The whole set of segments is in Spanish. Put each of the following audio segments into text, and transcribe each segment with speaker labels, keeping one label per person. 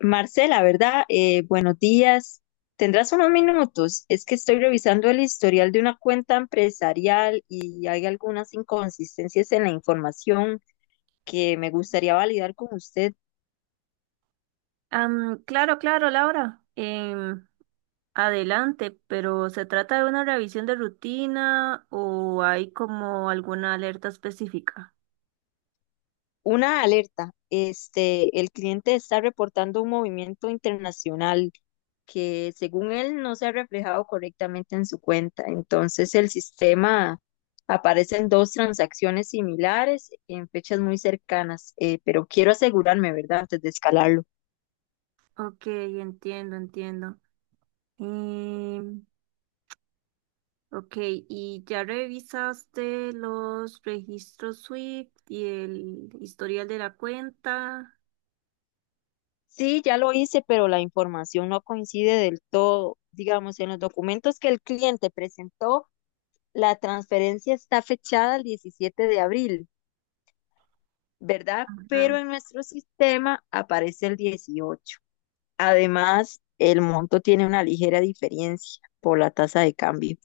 Speaker 1: Marcela, ¿verdad? Buenos días. ¿Tendrás unos minutos? Es que estoy revisando el historial de una cuenta empresarial y hay algunas inconsistencias en la información que me gustaría validar con usted.
Speaker 2: Claro, claro, Laura. Adelante, pero ¿se trata de una revisión de rutina o hay como alguna alerta específica?
Speaker 1: Una alerta, el cliente está reportando un movimiento internacional que según él no se ha reflejado correctamente en su cuenta. Entonces el sistema, aparecen dos transacciones similares en fechas muy cercanas, pero quiero asegurarme, ¿verdad? Antes de escalarlo.
Speaker 2: Ok, entiendo, entiendo. Em, ok, ¿y ya revisaste los registros SWIFT y el historial de la cuenta?
Speaker 1: Sí, ya lo hice, pero la información no coincide del todo. Digamos, en los documentos que el cliente presentó, la transferencia está fechada el 17 de abril, ¿verdad?
Speaker 2: Ajá.
Speaker 1: Pero en nuestro sistema aparece el 18. Además, el monto tiene una ligera diferencia por la tasa de cambio.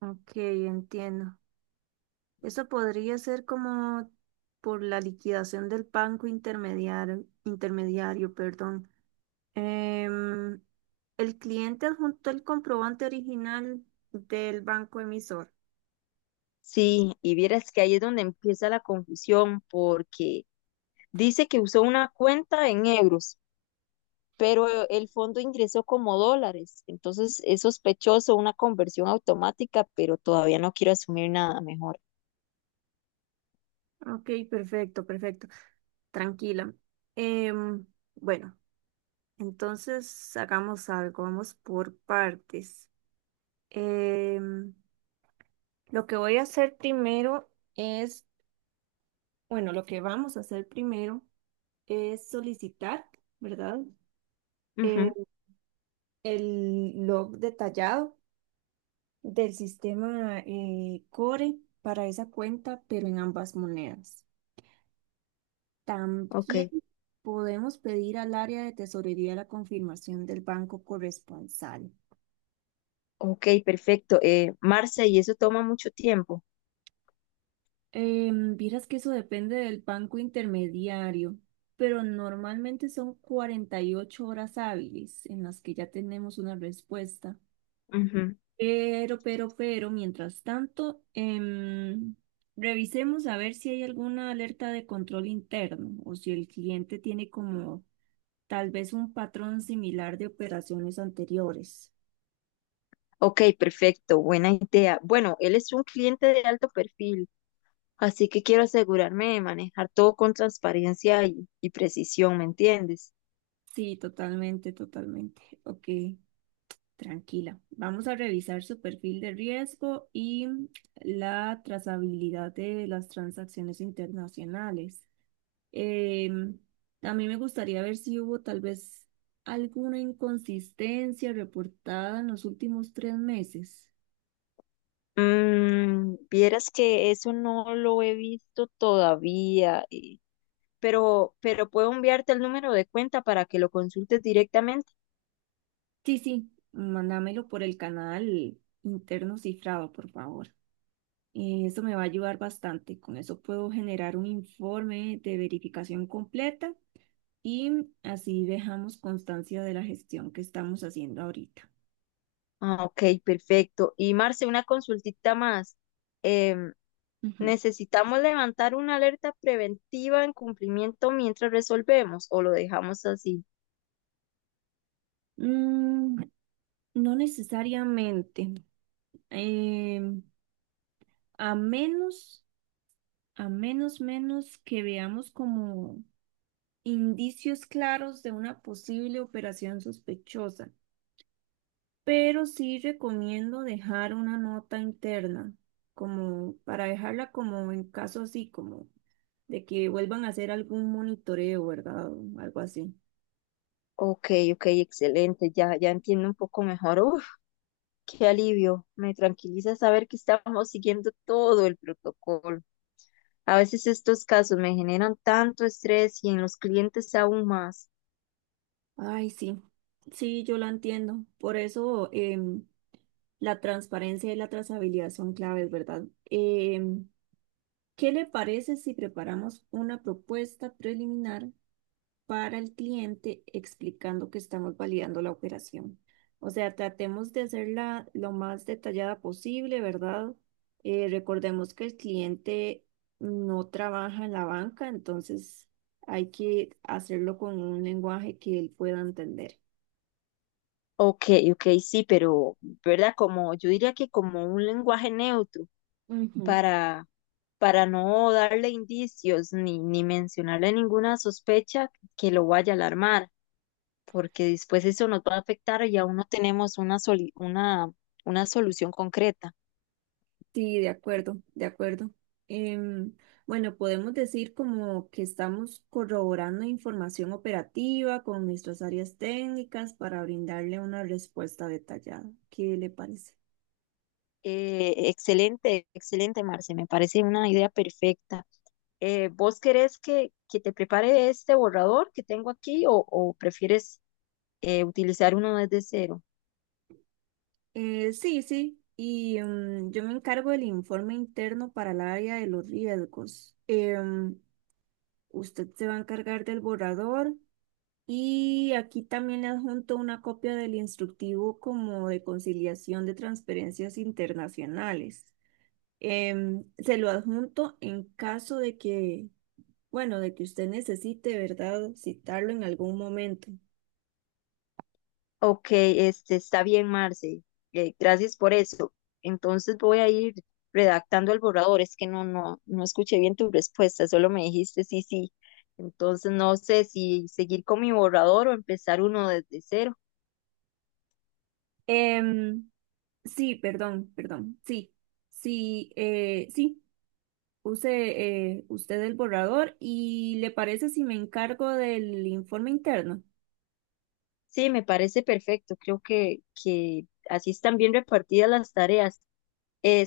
Speaker 2: Ok, entiendo. Eso podría ser como por la liquidación del banco intermediario, intermediario, perdón. Em, el cliente adjuntó el comprobante original del banco emisor.
Speaker 1: Sí, y vieras que ahí es donde empieza la confusión porque dice que usó una cuenta en euros, pero el fondo ingresó como dólares, entonces es sospechoso, una conversión automática, pero todavía no quiero asumir nada mejor.
Speaker 2: Ok, perfecto, perfecto. Tranquila. Em, bueno, entonces hagamos algo, vamos por partes. Em, lo que voy a hacer primero es, bueno, lo que vamos a hacer primero es solicitar, ¿verdad? Em,
Speaker 1: Ujú.
Speaker 2: el log detallado .del sistema Core para esa cuenta, pero en ambas monedas.
Speaker 1: Ok,
Speaker 2: También podemos pedir al área de tesorería la confirmación del banco corresponsal.
Speaker 1: ok, perfecto. Marce, y eso toma mucho tiempo.
Speaker 2: Vieras que eso depende del banco intermediario, pero normalmente son 48 horas hábiles en las que ya tenemos una respuesta.
Speaker 1: Ujú.
Speaker 2: Pero, mientras tanto, revisemos a ver si hay alguna alerta de control interno o si el cliente tiene como tal vez un patrón similar de operaciones anteriores.
Speaker 1: Ok, perfecto, buena idea. Bueno, él es un cliente de alto perfil, así que quiero asegurarme de manejar todo con transparencia y precisión, ¿me entiendes?
Speaker 2: Sí, totalmente, totalmente. Ok, tranquila. Vamos a revisar su perfil de riesgo y la trazabilidad de las transacciones internacionales. Eh, a mí me gustaría ver si hubo tal vez alguna inconsistencia reportada en los últimos 3 meses.
Speaker 1: Vieras que eso no lo he visto todavía. Pero puedo enviarte el número de cuenta para que lo consultes directamente.
Speaker 2: Sí, sí, mándamelo por el canal interno cifrado, por favor. Eso me va a ayudar bastante. Con eso puedo generar un informe de verificación completa y así dejamos constancia de la gestión que estamos haciendo ahorita.
Speaker 1: Ah, ok, perfecto. Y Marce, una consultita más. Em,
Speaker 2: Ujú.
Speaker 1: ¿Necesitamos levantar una alerta preventiva en cumplimiento mientras resolvemos o lo dejamos así?
Speaker 2: Mm, no necesariamente. Em, A menos, a menos, menos que veamos como indicios claros de una posible operación sospechosa. Pero sí recomiendo dejar una nota interna, como para dejarla como en caso así, como de que vuelvan a hacer algún monitoreo, ¿verdad? O algo así.
Speaker 1: Ok, ok, excelente. Ya, ya entiendo un poco mejor. Uf, qué alivio. Me tranquiliza saber que estamos siguiendo todo el protocolo. A veces estos casos me generan tanto estrés y en los clientes aún más.
Speaker 2: Ay, sí, sí, yo la entiendo. Por eso la transparencia y la trazabilidad son claves, ¿verdad? ¿Qué le parece si preparamos una propuesta preliminar para el cliente explicando que estamos validando la operación? O sea, tratemos de hacerla lo más detallada posible, ¿verdad? Recordemos que el cliente no trabaja en la banca, entonces hay que hacerlo con un lenguaje que él pueda entender.
Speaker 1: Ok, ok, sí, pero, ¿verdad? Como yo diría, que como un lenguaje neutro
Speaker 2: Ujú.
Speaker 1: para, para no darle indicios ni mencionarle ninguna sospecha que lo vaya a alarmar, porque después eso nos va a afectar y aún no tenemos una solución concreta.
Speaker 2: Sí, de acuerdo, de acuerdo. Em, bueno, podemos decir como que estamos corroborando información operativa con nuestras áreas técnicas para brindarle una respuesta detallada. ¿Qué le parece?
Speaker 1: Excelente, excelente, Marce, me parece una idea perfecta. ¿Vos querés que te prepare este borrador que tengo aquí o prefieres utilizar uno desde cero?
Speaker 2: Sí, sí. Y yo me encargo del informe interno para el área de los riesgos. Usted se va a encargar del borrador y aquí también le adjunto una copia del instructivo como de conciliación de transferencias internacionales. Se lo adjunto en caso de que, bueno, de que usted necesite, ¿verdad? Citarlo en algún momento.
Speaker 1: Ok, este está bien, Marce. Gracias por eso. Entonces voy a ir redactando el borrador. Es que no escuché bien tu respuesta, solo me dijiste sí, sí. Entonces no sé si seguir con mi borrador o empezar uno desde cero.
Speaker 2: Em, sí, perdón, perdón. Sí, sí, sí. Use usted el borrador y le parece si me encargo del informe interno.
Speaker 1: Sí, me parece perfecto. Creo que así están bien repartidas las tareas.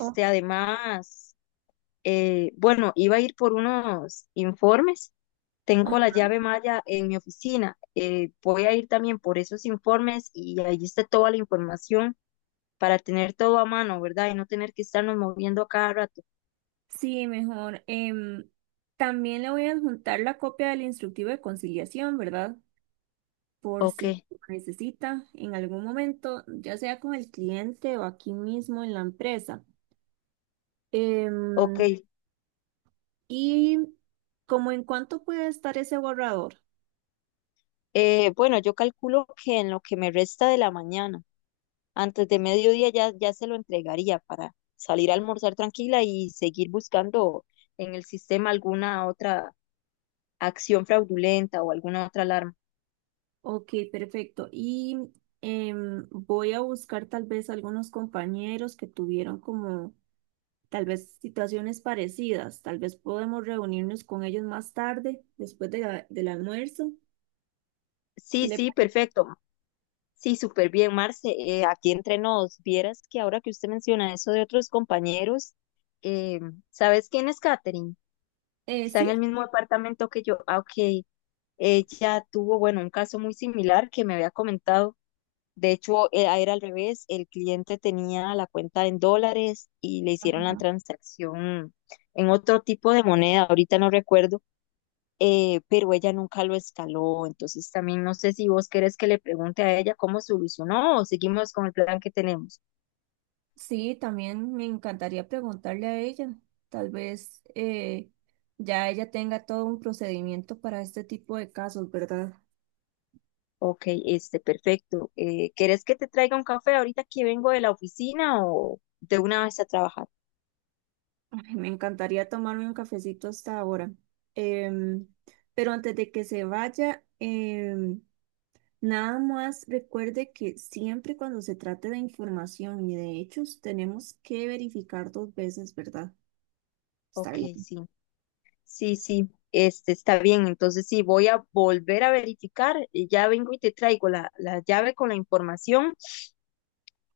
Speaker 2: Oh,
Speaker 1: Además, bueno, iba a ir por unos informes. Tengo la
Speaker 2: ajá.
Speaker 1: llave Maya en mi oficina. Voy a ir también por esos informes y ahí está toda la información para tener todo a mano, ¿verdad? Y no tener que estarnos moviendo a cada rato.
Speaker 2: Sí, mejor. También le voy a adjuntar la copia del instructivo de conciliación, ¿verdad? Por
Speaker 1: Ok,
Speaker 2: si lo necesita en algún momento, ya sea con el cliente o aquí mismo en la empresa.
Speaker 1: ok.
Speaker 2: Em, y como en cuánto puede estar ese borrador.
Speaker 1: Bueno, yo calculo que en lo que me resta de la mañana. Antes de mediodía ya, ya se lo entregaría para salir a almorzar tranquila y seguir buscando en el sistema alguna otra acción fraudulenta o alguna otra alarma.
Speaker 2: Ok, perfecto. Y voy a buscar tal vez algunos compañeros que tuvieron como tal vez situaciones parecidas. Tal vez podemos reunirnos con ellos más tarde, después de la- del almuerzo. ¿Qué
Speaker 1: Sí,
Speaker 2: le
Speaker 1: sí,
Speaker 2: parece?
Speaker 1: perfecto. Sí, súper bien, Marce. Aquí entre nos, vieras que ahora que usted menciona eso de otros compañeros, eh, ¿sabes quién es Katherine? Está en
Speaker 2: Sí.
Speaker 1: el mismo departamento que yo. Ah, ok. Ella tuvo, bueno, un caso muy similar que me había comentado. De hecho, era al revés, el cliente tenía la cuenta en dólares y le hicieron la transacción en otro tipo de moneda, ahorita no recuerdo, pero ella nunca lo escaló. Entonces, también no sé si vos querés que le pregunte a ella cómo solucionó o seguimos con el plan que tenemos.
Speaker 2: Sí, también me encantaría preguntarle a ella. Tal vez ya ella tenga todo un procedimiento para este tipo de casos, ¿verdad?
Speaker 1: Ok, perfecto. ¿Querés que te traiga un café ahorita que vengo de la oficina o de una vez a trabajar?
Speaker 2: Ay, me encantaría tomarme un cafecito hasta ahora. Em, pero antes de que se vaya, nada más recuerde que siempre cuando se trate de información y de hechos, tenemos que verificar dos veces, ¿verdad? Está
Speaker 1: Ok,
Speaker 2: bien.
Speaker 1: sí. Sí, sí, este está bien. Entonces sí, voy a volver a verificar. Y ya vengo y te traigo la llave con la información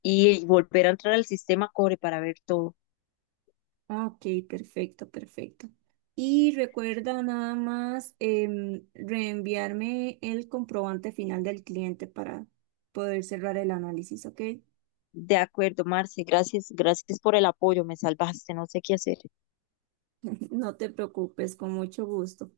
Speaker 1: y volver a entrar al sistema Core para ver todo.
Speaker 2: Ah, ok, perfecto, perfecto. Y recuerda nada más reenviarme el comprobante final del cliente para poder cerrar el análisis, ¿ok?
Speaker 1: De acuerdo, Marce, gracias, gracias por el apoyo, me salvaste, no sé qué hacer.
Speaker 2: No te preocupes, con mucho gusto.